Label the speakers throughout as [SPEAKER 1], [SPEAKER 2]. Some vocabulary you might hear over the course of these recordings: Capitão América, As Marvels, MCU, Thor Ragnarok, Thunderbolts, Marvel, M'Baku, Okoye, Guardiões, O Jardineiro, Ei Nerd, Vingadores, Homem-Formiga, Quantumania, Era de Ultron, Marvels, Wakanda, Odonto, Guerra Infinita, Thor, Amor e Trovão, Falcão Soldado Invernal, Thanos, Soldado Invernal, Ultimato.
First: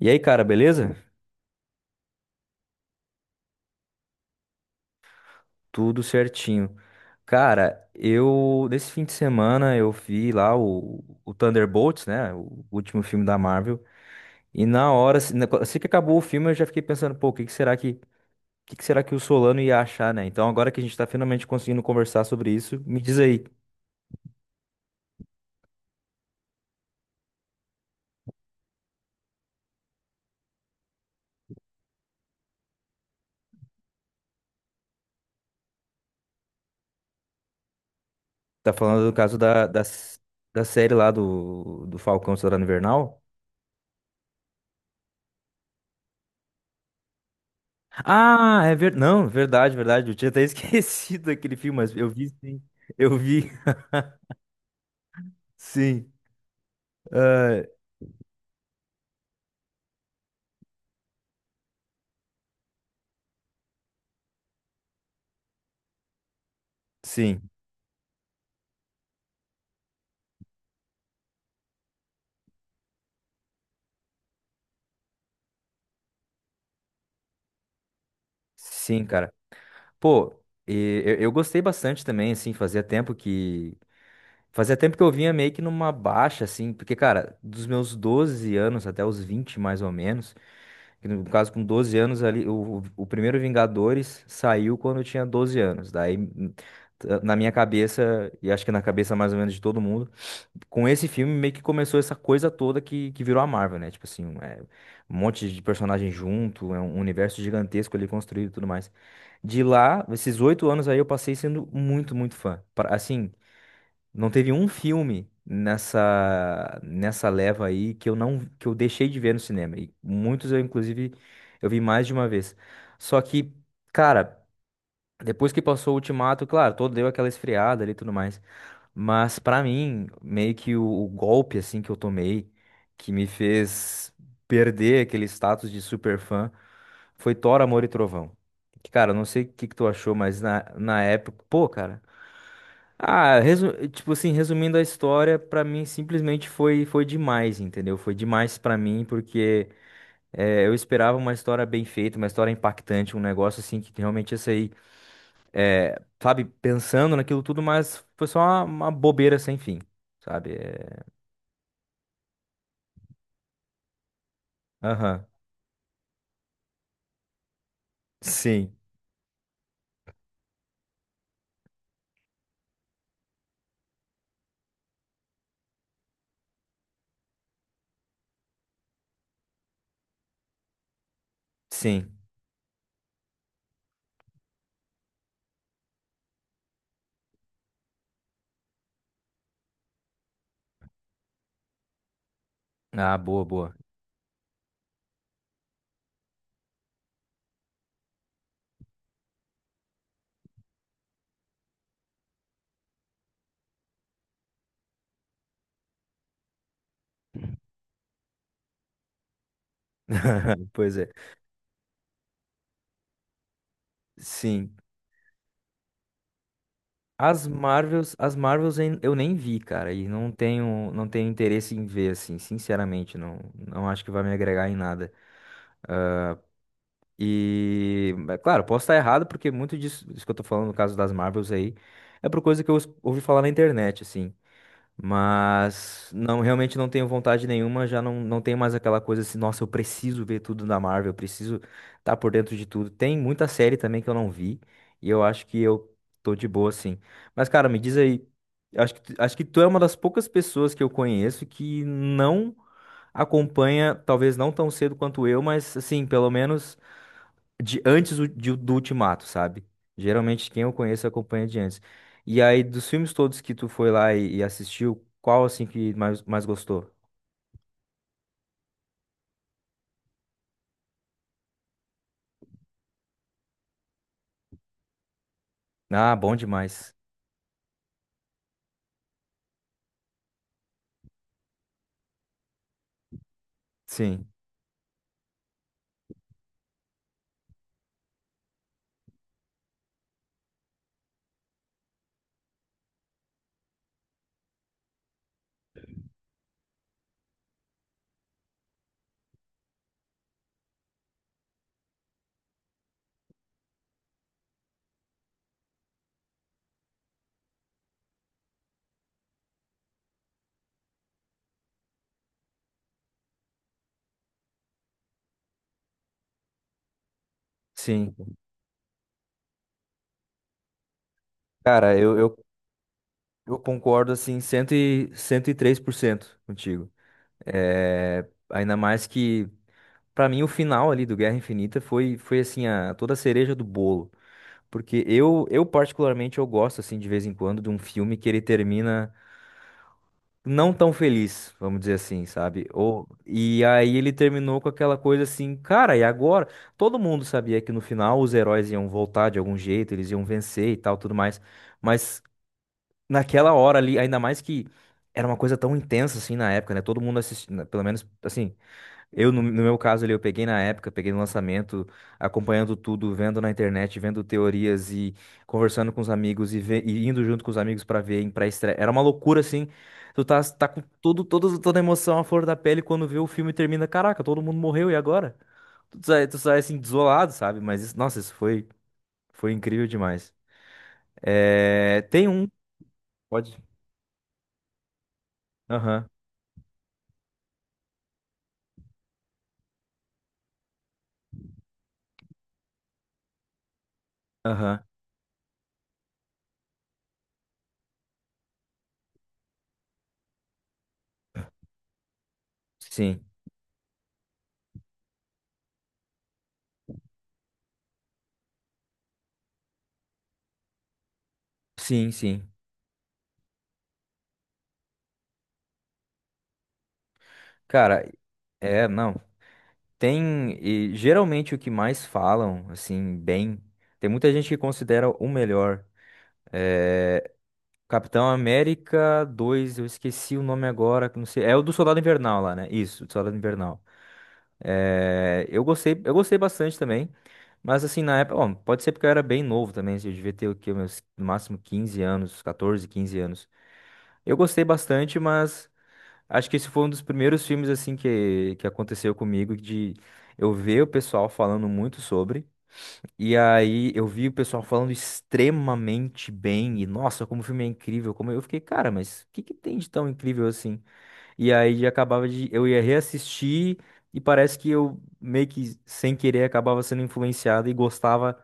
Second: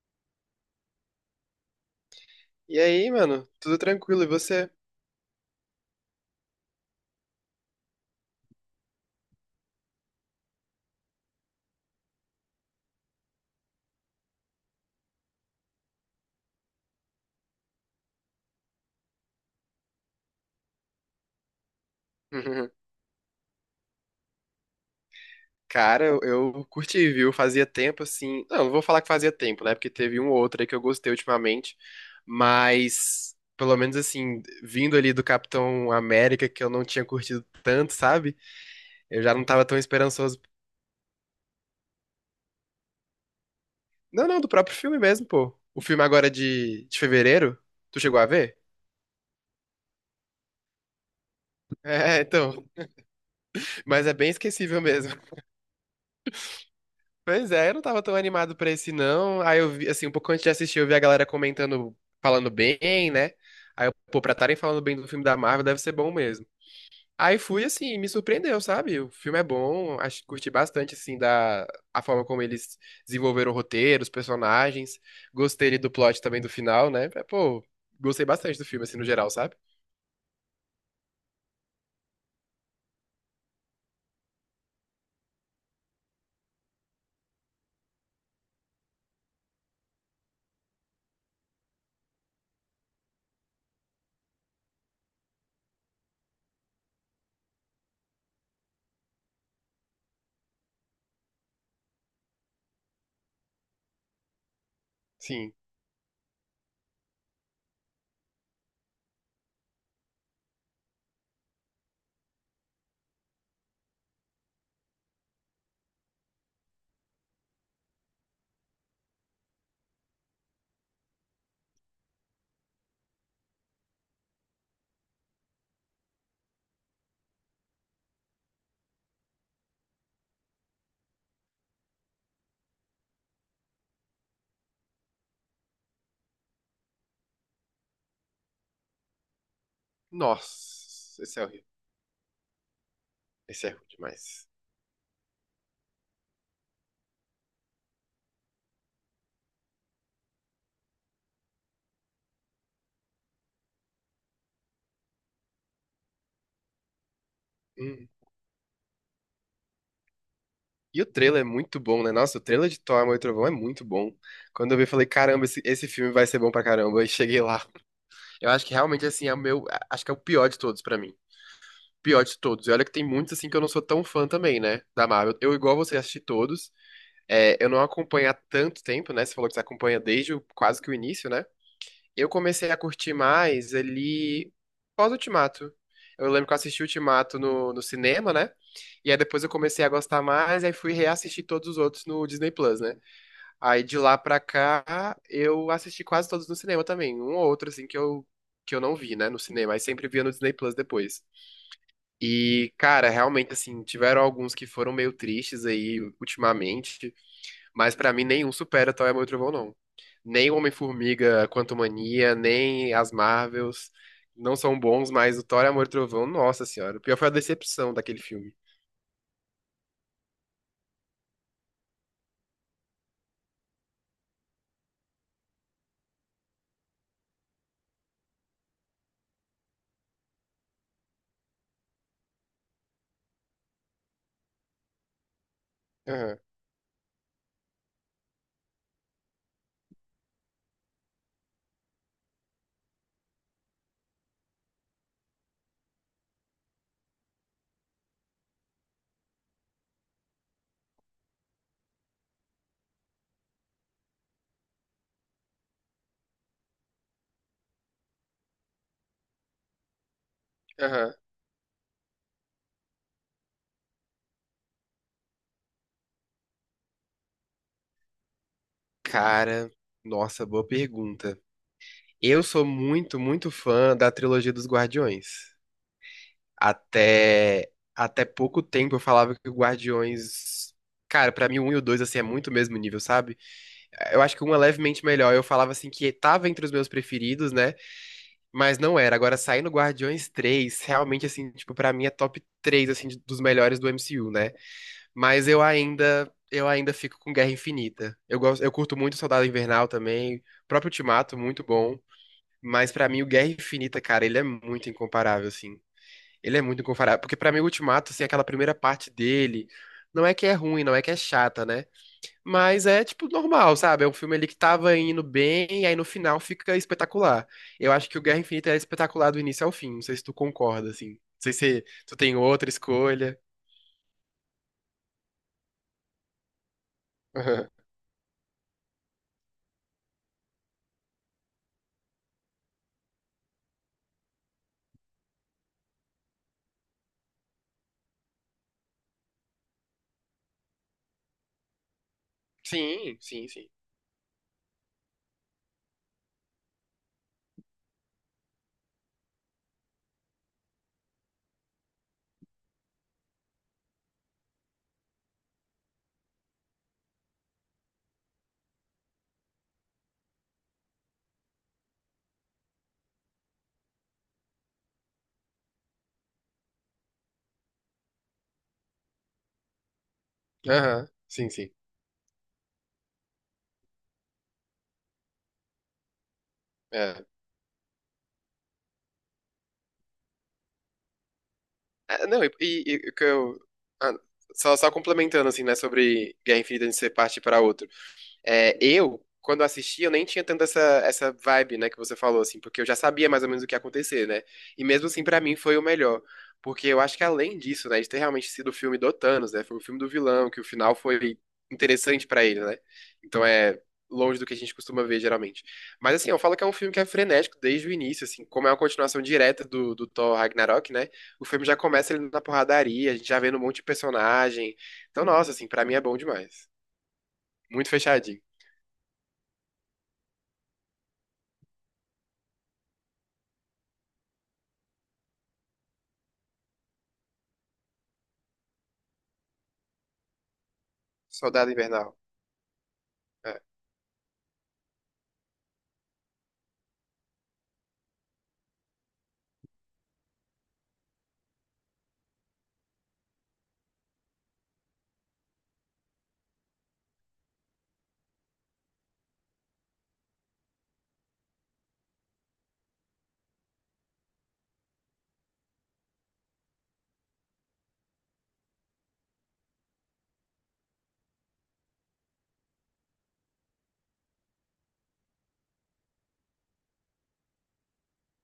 [SPEAKER 1] E aí, cara, beleza?
[SPEAKER 2] E aí, mano? Tudo tranquilo, e você?
[SPEAKER 1] Tudo certinho. Cara, eu nesse fim de semana eu vi lá o Thunderbolts, né? O último filme da Marvel. E na hora, assim que acabou o filme, eu já fiquei pensando, pô, o que que será que o Solano ia achar, né? Então agora que a gente tá finalmente conseguindo conversar sobre isso, me diz aí.
[SPEAKER 2] Cara, eu curti, viu? Fazia tempo assim. Não vou falar que fazia tempo, né? Porque teve um ou outro aí que eu gostei ultimamente. Mas, pelo menos assim, vindo ali do Capitão América, que eu não tinha curtido tanto, sabe?
[SPEAKER 1] Tá falando do
[SPEAKER 2] Eu já
[SPEAKER 1] caso
[SPEAKER 2] não tava
[SPEAKER 1] da,
[SPEAKER 2] tão
[SPEAKER 1] da, s-
[SPEAKER 2] esperançoso.
[SPEAKER 1] da série lá do Falcão Soldado Invernal?
[SPEAKER 2] Não, não, do próprio filme mesmo, pô. O filme agora de fevereiro. Tu chegou a ver?
[SPEAKER 1] Ah, é verdade. Não, verdade, verdade. Eu tinha até esquecido aquele filme, mas eu
[SPEAKER 2] É,
[SPEAKER 1] vi sim.
[SPEAKER 2] então.
[SPEAKER 1] Eu vi.
[SPEAKER 2] Mas é bem esquecível mesmo.
[SPEAKER 1] Sim.
[SPEAKER 2] Pois
[SPEAKER 1] Ah,
[SPEAKER 2] é, eu não tava tão animado pra esse não. Aí eu vi, assim, um pouco antes de assistir, eu vi a galera comentando, falando bem, né? Aí eu, pô, pra estarem falando bem do filme da Marvel deve ser bom mesmo. Aí
[SPEAKER 1] sim,
[SPEAKER 2] fui, assim, me surpreendeu, sabe? O filme é bom, acho, curti bastante, assim, da a forma como eles desenvolveram o roteiro, os personagens. Gostei ali do plot também do final, né? É, pô, gostei bastante do filme, assim,
[SPEAKER 1] sim,
[SPEAKER 2] no geral,
[SPEAKER 1] cara.
[SPEAKER 2] sabe?
[SPEAKER 1] Pô, e eu gostei bastante também, assim, fazia tempo que eu vinha meio que numa baixa, assim, porque, cara, dos meus 12 anos até os 20 mais ou menos, que no caso, com 12 anos ali, o primeiro Vingadores saiu quando eu tinha 12 anos. Daí, na minha cabeça, e acho que na cabeça mais ou menos de todo mundo, com esse filme meio que começou essa coisa toda que virou a Marvel, né? Tipo assim, um monte
[SPEAKER 2] Sim.
[SPEAKER 1] de personagem junto, é um universo gigantesco ali construído e tudo mais. De lá, esses 8 anos aí eu passei sendo muito, muito fã. Assim, não teve um filme nessa leva aí que eu não que eu deixei de ver no cinema. E muitos eu inclusive eu vi mais de uma vez. Só que, cara, depois que passou o Ultimato, claro, todo deu aquela esfriada ali e tudo mais. Mas pra mim, meio que o golpe assim que eu tomei, que me fez perder aquele status de superfã, foi Thor, Amor e Trovão. Que, cara, eu não sei o que que tu achou, mas na
[SPEAKER 2] Nossa, esse
[SPEAKER 1] época,
[SPEAKER 2] é horrível.
[SPEAKER 1] pô, cara. Ah,
[SPEAKER 2] Esse é ruim
[SPEAKER 1] tipo assim,
[SPEAKER 2] demais.
[SPEAKER 1] resumindo a história, pra mim simplesmente foi demais, entendeu? Foi demais pra mim porque eu esperava uma história bem feita, uma história impactante, um negócio assim que realmente ia sair é, sabe, pensando naquilo tudo, mas
[SPEAKER 2] Hum.
[SPEAKER 1] foi só uma bobeira sem fim, sabe?
[SPEAKER 2] E
[SPEAKER 1] É,
[SPEAKER 2] o trailer é muito bom, né? Nossa, o trailer de Thor, Amor e Trovão é muito bom. Quando eu vi, eu falei,
[SPEAKER 1] aham.
[SPEAKER 2] caramba, esse filme vai ser bom pra caramba. E cheguei lá. Eu acho que
[SPEAKER 1] Sim,
[SPEAKER 2] realmente, assim, é o meu... Acho que é o pior de todos pra mim. Pior de todos. E olha que tem muitos, assim, que eu não sou tão fã também, né? Da Marvel. Eu, igual você, assisti todos. É, eu não acompanho há tanto tempo, né? Você falou que você acompanha desde o- quase que o início, né?
[SPEAKER 1] sim.
[SPEAKER 2] Eu comecei a curtir mais ali pós-Ultimato. Eu lembro que eu assisti Ultimato no cinema, né? E aí depois eu comecei a gostar mais, aí fui reassistir todos os outros no Disney Plus, né?
[SPEAKER 1] Ah, boa, boa.
[SPEAKER 2] Aí de lá pra cá, eu assisti quase todos no cinema também. Um ou outro, assim, que eu não vi, né, no cinema. Aí sempre via no Disney Plus depois. E, cara, realmente, assim, tiveram alguns que foram meio tristes aí ultimamente. Mas pra mim nenhum supera Toy Amor e Trovão, não. Nem o
[SPEAKER 1] Pois é.
[SPEAKER 2] Homem-Formiga, Quantumania, nem as Marvels não
[SPEAKER 1] Sim.
[SPEAKER 2] são bons, mas o Thor, Amor e Trovão, nossa senhora. O pior foi a
[SPEAKER 1] As
[SPEAKER 2] decepção
[SPEAKER 1] Marvels,
[SPEAKER 2] daquele
[SPEAKER 1] as
[SPEAKER 2] filme.
[SPEAKER 1] Marvels em- eu nem vi, cara, e não tenho interesse em ver, assim, sinceramente, não, não acho que vai me agregar em nada. E, é claro, posso estar errado, porque muito disso que eu tô falando no caso das Marvels aí, é por coisa que eu ouvi falar na internet, assim. Mas
[SPEAKER 2] Aham,
[SPEAKER 1] não, realmente não tenho vontade nenhuma, já não, não tenho mais aquela coisa assim, nossa, eu preciso ver tudo da Marvel, eu preciso estar por dentro de tudo. Tem muita série também que eu não vi, e eu acho que eu tô de boa assim. Mas cara, me diz aí, acho que, acho que tu é uma das poucas pessoas que eu conheço que não acompanha, talvez não tão cedo quanto eu, mas assim, pelo menos de antes do Ultimato, sabe? Geralmente quem eu conheço
[SPEAKER 2] aham.
[SPEAKER 1] acompanha de antes. E aí, dos filmes todos que tu foi lá e assistiu, qual assim que mais gostou?
[SPEAKER 2] Cara, nossa, boa pergunta. Eu sou muito fã da trilogia dos Guardiões.
[SPEAKER 1] Ah, bom demais.
[SPEAKER 2] Até pouco tempo eu falava que o Guardiões. Cara, pra mim o 1 e o 2 assim é muito o mesmo nível, sabe? Eu
[SPEAKER 1] Sim,
[SPEAKER 2] acho que um é levemente melhor. Eu falava assim que tava entre os meus preferidos, né? Mas não era. Agora, saindo Guardiões 3 realmente, assim, tipo, pra mim é top 3 assim, de- dos melhores do MCU, né? Mas eu ainda fico com Guerra Infinita. Eu gosto, eu curto muito Soldado Invernal também, o próprio Ultimato, muito bom. Mas pra mim, o Guerra Infinita, cara, ele é muito incomparável, assim. Ele é muito incomparável. Porque pra mim, o Ultimato, assim, aquela primeira parte dele, não é que é ruim, não é que é chata, né? Mas é, tipo, normal, sabe? É um filme ali que tava indo bem, e aí no final fica espetacular. Eu acho que o
[SPEAKER 1] sim.
[SPEAKER 2] Guerra Infinita é espetacular do início ao fim. Não sei se tu concorda, assim. Não sei se
[SPEAKER 1] Cara,
[SPEAKER 2] tu
[SPEAKER 1] eu, eu,
[SPEAKER 2] tem outra escolha.
[SPEAKER 1] eu concordo assim 103% contigo.
[SPEAKER 2] Aham.
[SPEAKER 1] É, ainda mais que, pra mim, o final ali do Guerra Infinita foi assim, toda a cereja do bolo. Porque eu particularmente, eu gosto, assim, de vez em quando, de um filme que ele termina. Não tão feliz, vamos dizer assim, sabe? Ou,
[SPEAKER 2] Sim, sim,
[SPEAKER 1] e
[SPEAKER 2] sim.
[SPEAKER 1] aí ele terminou com aquela coisa assim, cara, e agora? Todo mundo sabia que no final os heróis iam voltar de algum jeito, eles iam vencer e tal, tudo mais. Mas naquela hora ali, ainda mais que era uma coisa tão intensa assim na época, né? Todo mundo assistindo, pelo menos assim, eu, no meu caso ali, eu peguei na época, peguei no lançamento, acompanhando tudo, vendo na internet, vendo teorias e conversando com os amigos e indo junto com os amigos pra ver em pré-estreia. Era uma loucura, assim. Tu tá, tá com
[SPEAKER 2] Aham,
[SPEAKER 1] todo,
[SPEAKER 2] sim,
[SPEAKER 1] todo,
[SPEAKER 2] sim.
[SPEAKER 1] toda a emoção à flor da pele quando vê o filme e termina. Caraca, todo mundo morreu, e agora? Tu sai assim,
[SPEAKER 2] É.
[SPEAKER 1] desolado, sabe? Mas, isso- nossa, isso foi, foi incrível demais. É, tem
[SPEAKER 2] É, não,
[SPEAKER 1] um.
[SPEAKER 2] e o que
[SPEAKER 1] Pode.
[SPEAKER 2] eu. Ah, só complementando, assim, né,
[SPEAKER 1] Aham,
[SPEAKER 2] sobre Guerra Infinita de ser parte para outro. É, eu, quando assisti, eu nem tinha tanto essa vibe, né, que você falou, assim, porque eu já sabia mais ou menos o que ia acontecer, né?
[SPEAKER 1] aham.
[SPEAKER 2] E mesmo assim, pra mim, foi o melhor. Porque eu acho que além disso, né, de ter realmente sido o filme do Thanos, né? Foi o filme do vilão, que o final foi interessante pra ele, né?
[SPEAKER 1] Sim,
[SPEAKER 2] Então é longe do que a gente costuma ver, geralmente. Mas assim, eu falo que é um filme que é frenético desde o início, assim, como é uma continuação direta do Thor Ragnarok, né? O filme já
[SPEAKER 1] sim,
[SPEAKER 2] começa ele na
[SPEAKER 1] sim.
[SPEAKER 2] porradaria, a gente já vendo um monte de personagem. Então, nossa, assim, pra mim é bom demais. Muito
[SPEAKER 1] Cara,
[SPEAKER 2] fechadinho.
[SPEAKER 1] é, não. Tem, e geralmente o que mais falam, assim, bem, tem muita gente que considera o melhor. É, Capitão América 2 eu esqueci o nome agora, que não sei, é o
[SPEAKER 2] Soldado
[SPEAKER 1] do Soldado
[SPEAKER 2] Invernal.
[SPEAKER 1] Invernal lá, né? Isso, do Soldado
[SPEAKER 2] É.
[SPEAKER 1] Invernal. É, eu gostei bastante também, mas assim, na época, bom, pode ser porque eu era bem novo também, assim, eu devia ter o quê, meus, no máximo 15 anos, 14, 15 anos. Eu gostei bastante, mas acho que esse foi um dos primeiros filmes, assim, que aconteceu comigo de eu ver o pessoal falando muito sobre. E aí eu vi o pessoal falando extremamente bem, e nossa, como o filme é incrível, como eu fiquei, cara, mas o que que tem de tão incrível assim? E aí acabava de, eu ia reassistir e parece que eu meio que sem querer acabava sendo influenciado e gostava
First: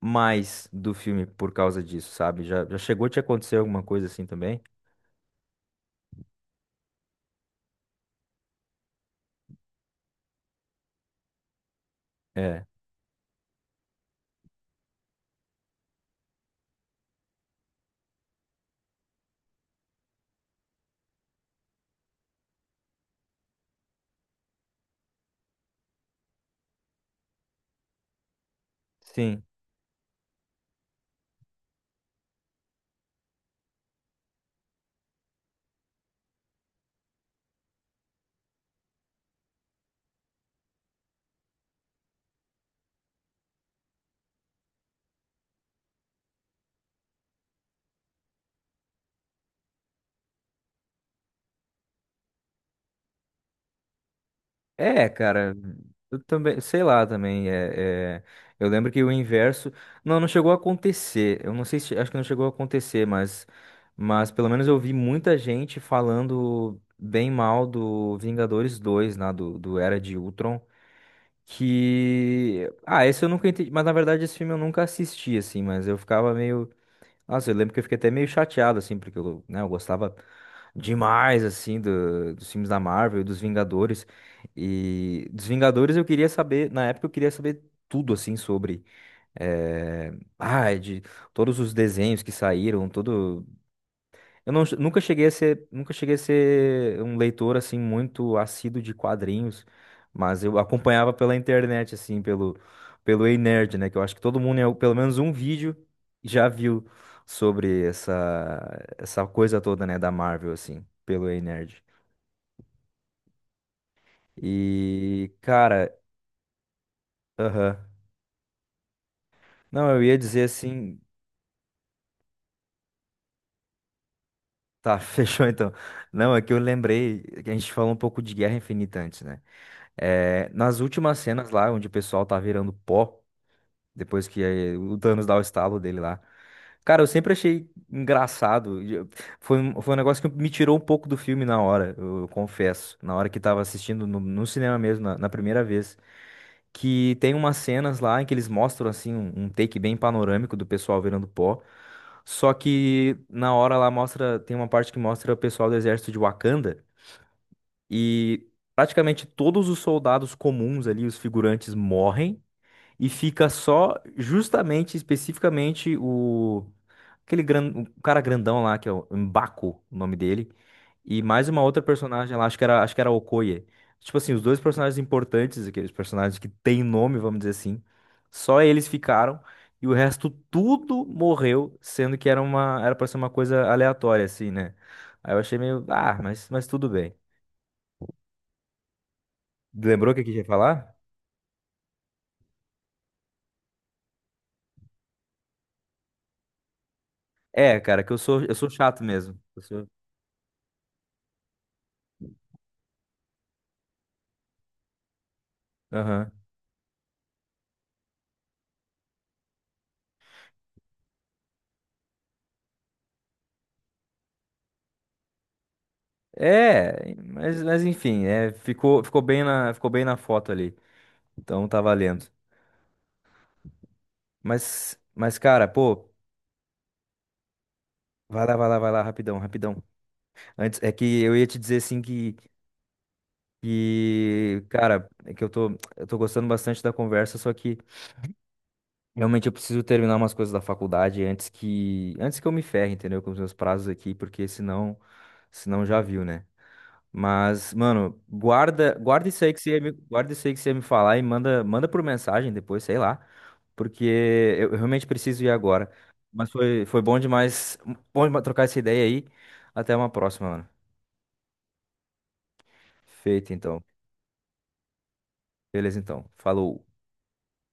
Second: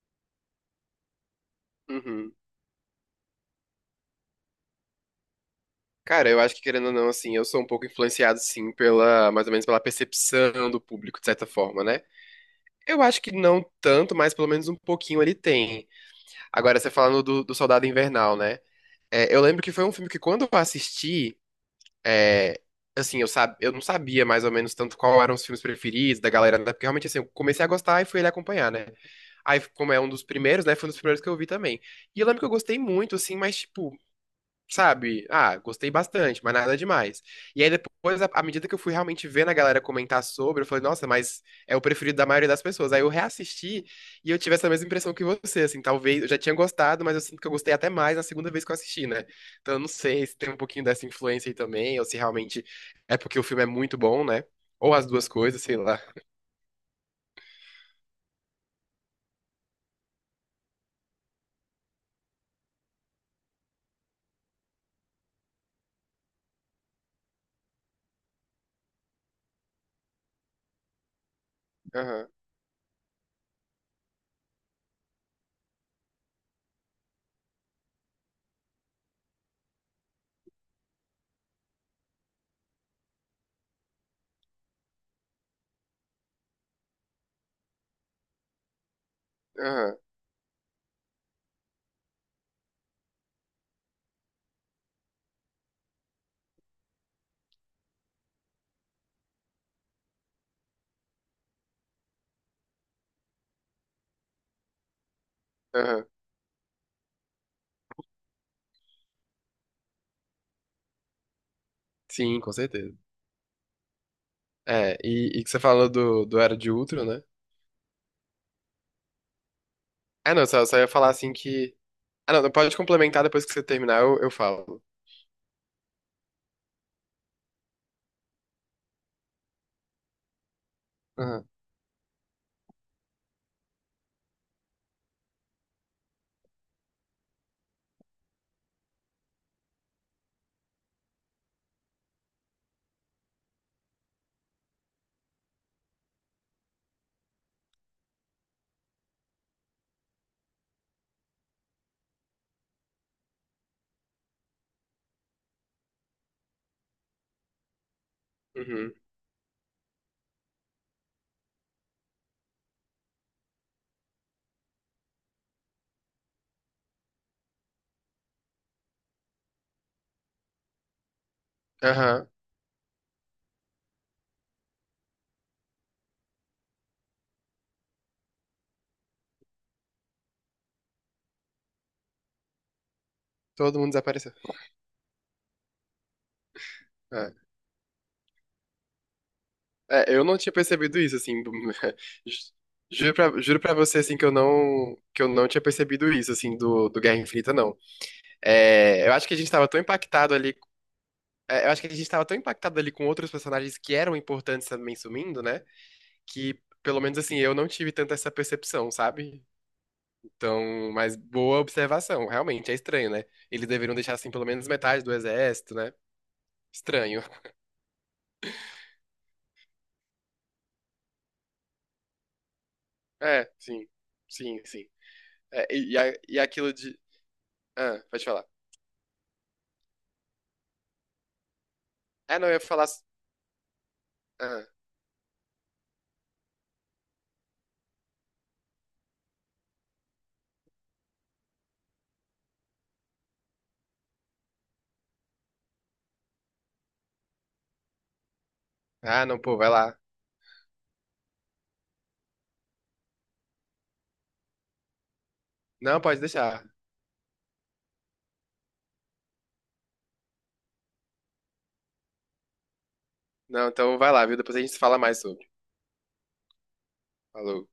[SPEAKER 1] mais do filme por causa disso,
[SPEAKER 2] Uhum.
[SPEAKER 1] sabe? Já chegou a te acontecer alguma coisa assim também?
[SPEAKER 2] Cara, eu acho que querendo ou não, assim, eu sou um pouco influenciado, sim, pela, mais ou menos pela percepção do público, de certa forma, né?
[SPEAKER 1] É,
[SPEAKER 2] Eu acho que não tanto, mas pelo menos um pouquinho ele tem. Agora, você falando do Soldado Invernal, né? É, eu lembro que foi um filme que quando eu assisti, é, assim, eu, sab, eu não sabia mais ou menos tanto qual eram os filmes preferidos da galera, né? Porque realmente, assim, eu comecei a gostar e fui ele acompanhar, né?
[SPEAKER 1] sim.
[SPEAKER 2] Aí, como é um dos primeiros, né? Foi um dos primeiros que eu vi também. E eu lembro que eu gostei muito, assim, mas, tipo, sabe? Ah, gostei bastante, mas nada demais. E aí depois, à medida que eu fui realmente vendo a galera comentar sobre, eu falei, nossa, mas é o preferido da maioria das pessoas. Aí eu reassisti e eu tive essa mesma impressão que você, assim, talvez eu já tinha gostado, mas eu sinto que eu gostei até mais na segunda vez que eu assisti, né? Então eu não sei se tem um pouquinho dessa influência aí também, ou se realmente é porque o filme é muito bom, né? Ou as
[SPEAKER 1] É,
[SPEAKER 2] duas
[SPEAKER 1] cara,
[SPEAKER 2] coisas, sei lá.
[SPEAKER 1] eu também, sei lá também, eu lembro que o inverso, não, não chegou a acontecer, eu não sei se, acho que não chegou a acontecer, mas, pelo menos eu vi muita gente falando bem mal do Vingadores 2, né, do Era de Ultron,
[SPEAKER 2] Aham,
[SPEAKER 1] que, ah, esse eu nunca entendi, mas na verdade esse filme eu nunca assisti, assim, mas eu ficava meio, nossa, eu lembro que eu fiquei até meio chateado, assim, porque eu, né, eu gostava demais, assim, dos filmes da Marvel, e dos Vingadores. E dos Vingadores eu queria saber, na época eu queria saber tudo, assim, sobre.
[SPEAKER 2] aham,
[SPEAKER 1] eh, Ah, de todos os desenhos que saíram, todo. Eu nunca cheguei a ser, um leitor assim muito assíduo de quadrinhos, mas eu acompanhava pela internet assim, pelo Ei Nerd, né, que eu acho que todo mundo pelo menos um vídeo
[SPEAKER 2] aham.
[SPEAKER 1] já viu sobre essa coisa toda, né, da Marvel assim, pelo Ei Nerd.
[SPEAKER 2] Sim, com certeza. É,
[SPEAKER 1] E
[SPEAKER 2] e que você falou
[SPEAKER 1] cara,
[SPEAKER 2] do Era de Ultron, né?
[SPEAKER 1] aham. Não, eu ia
[SPEAKER 2] Ah,
[SPEAKER 1] dizer
[SPEAKER 2] não, só ia
[SPEAKER 1] assim,
[SPEAKER 2] falar assim que. Ah, não, pode complementar depois que você terminar, eu falo.
[SPEAKER 1] tá, fechou então. Não, é que eu lembrei que a gente falou um pouco de Guerra Infinita antes, né? É, nas últimas
[SPEAKER 2] Aham.
[SPEAKER 1] cenas lá, onde o pessoal tá virando pó, depois que o Thanos dá o estalo dele lá. Cara, eu sempre achei engraçado. Foi um negócio que me tirou um pouco do filme na hora, eu confesso. Na hora que tava assistindo no cinema mesmo, na primeira vez. Que tem umas cenas lá em que eles mostram, assim, um take bem panorâmico do pessoal virando pó. Só que na hora lá mostra, tem uma parte que mostra o pessoal do exército de Wakanda. E
[SPEAKER 2] Uhum.
[SPEAKER 1] praticamente todos os soldados comuns ali, os figurantes, morrem e fica só justamente, especificamente, aquele gran... o cara grandão lá, que é o M'Baku, o nome dele, e mais uma outra
[SPEAKER 2] Aham.
[SPEAKER 1] personagem lá, acho que era a Okoye. Tipo assim, os dois personagens importantes, aqueles personagens que têm nome, vamos dizer assim, só eles ficaram e o resto tudo morreu, sendo que era para ser uma coisa
[SPEAKER 2] Todo mundo
[SPEAKER 1] aleatória
[SPEAKER 2] desapareceu.
[SPEAKER 1] assim, né? Aí eu achei meio, ah, mas tudo bem.
[SPEAKER 2] É.
[SPEAKER 1] Lembrou
[SPEAKER 2] É,
[SPEAKER 1] o
[SPEAKER 2] eu
[SPEAKER 1] que que eu
[SPEAKER 2] não
[SPEAKER 1] ia
[SPEAKER 2] tinha
[SPEAKER 1] falar?
[SPEAKER 2] percebido isso, assim. ju- juro pra você, assim, que eu não tinha percebido isso, assim, do Guerra Infinita, não.
[SPEAKER 1] É, cara, que eu sou chato
[SPEAKER 2] É, eu acho que a
[SPEAKER 1] mesmo.
[SPEAKER 2] gente
[SPEAKER 1] Eu
[SPEAKER 2] tava tão
[SPEAKER 1] sou...
[SPEAKER 2] impactado ali. É, eu acho que a gente tava tão impactado ali com outros personagens que eram importantes também sumindo, né?
[SPEAKER 1] Aham.
[SPEAKER 2] Que, pelo menos, assim, eu não tive tanto essa percepção, sabe? Então, mas boa observação. Realmente, é estranho, né? Eles deveriam deixar, assim, pelo menos metade do exército, né?
[SPEAKER 1] É,
[SPEAKER 2] Estranho.
[SPEAKER 1] mas enfim, ficou bem na foto ali. Então tá valendo.
[SPEAKER 2] É, sim. Sim, sim.
[SPEAKER 1] Mas
[SPEAKER 2] É,
[SPEAKER 1] cara,
[SPEAKER 2] e-
[SPEAKER 1] pô,
[SPEAKER 2] a- e aquilo de... Ah, pode falar.
[SPEAKER 1] vai lá, vai lá, vai lá, rapidão, rapidão. Antes, é que eu ia te dizer assim que,
[SPEAKER 2] Ah, não, eu ia falar...
[SPEAKER 1] que,
[SPEAKER 2] Ah,
[SPEAKER 1] cara, é que eu tô gostando bastante da conversa, só que realmente eu preciso terminar umas coisas da faculdade antes que eu me ferre, entendeu? Com os meus prazos aqui, porque senão já viu, né? Mas, mano,
[SPEAKER 2] ah, não, pô, vai lá.
[SPEAKER 1] guarda isso aí que você ia me falar e manda por mensagem depois, sei lá, porque eu realmente preciso ir agora.
[SPEAKER 2] Não, pode
[SPEAKER 1] Mas
[SPEAKER 2] deixar.
[SPEAKER 1] foi bom demais trocar essa ideia aí. Até uma próxima, mano. Feito,
[SPEAKER 2] Não,
[SPEAKER 1] então.
[SPEAKER 2] então vai lá, viu? Depois a gente se fala mais sobre.
[SPEAKER 1] Beleza, então. Falou.
[SPEAKER 2] Falou.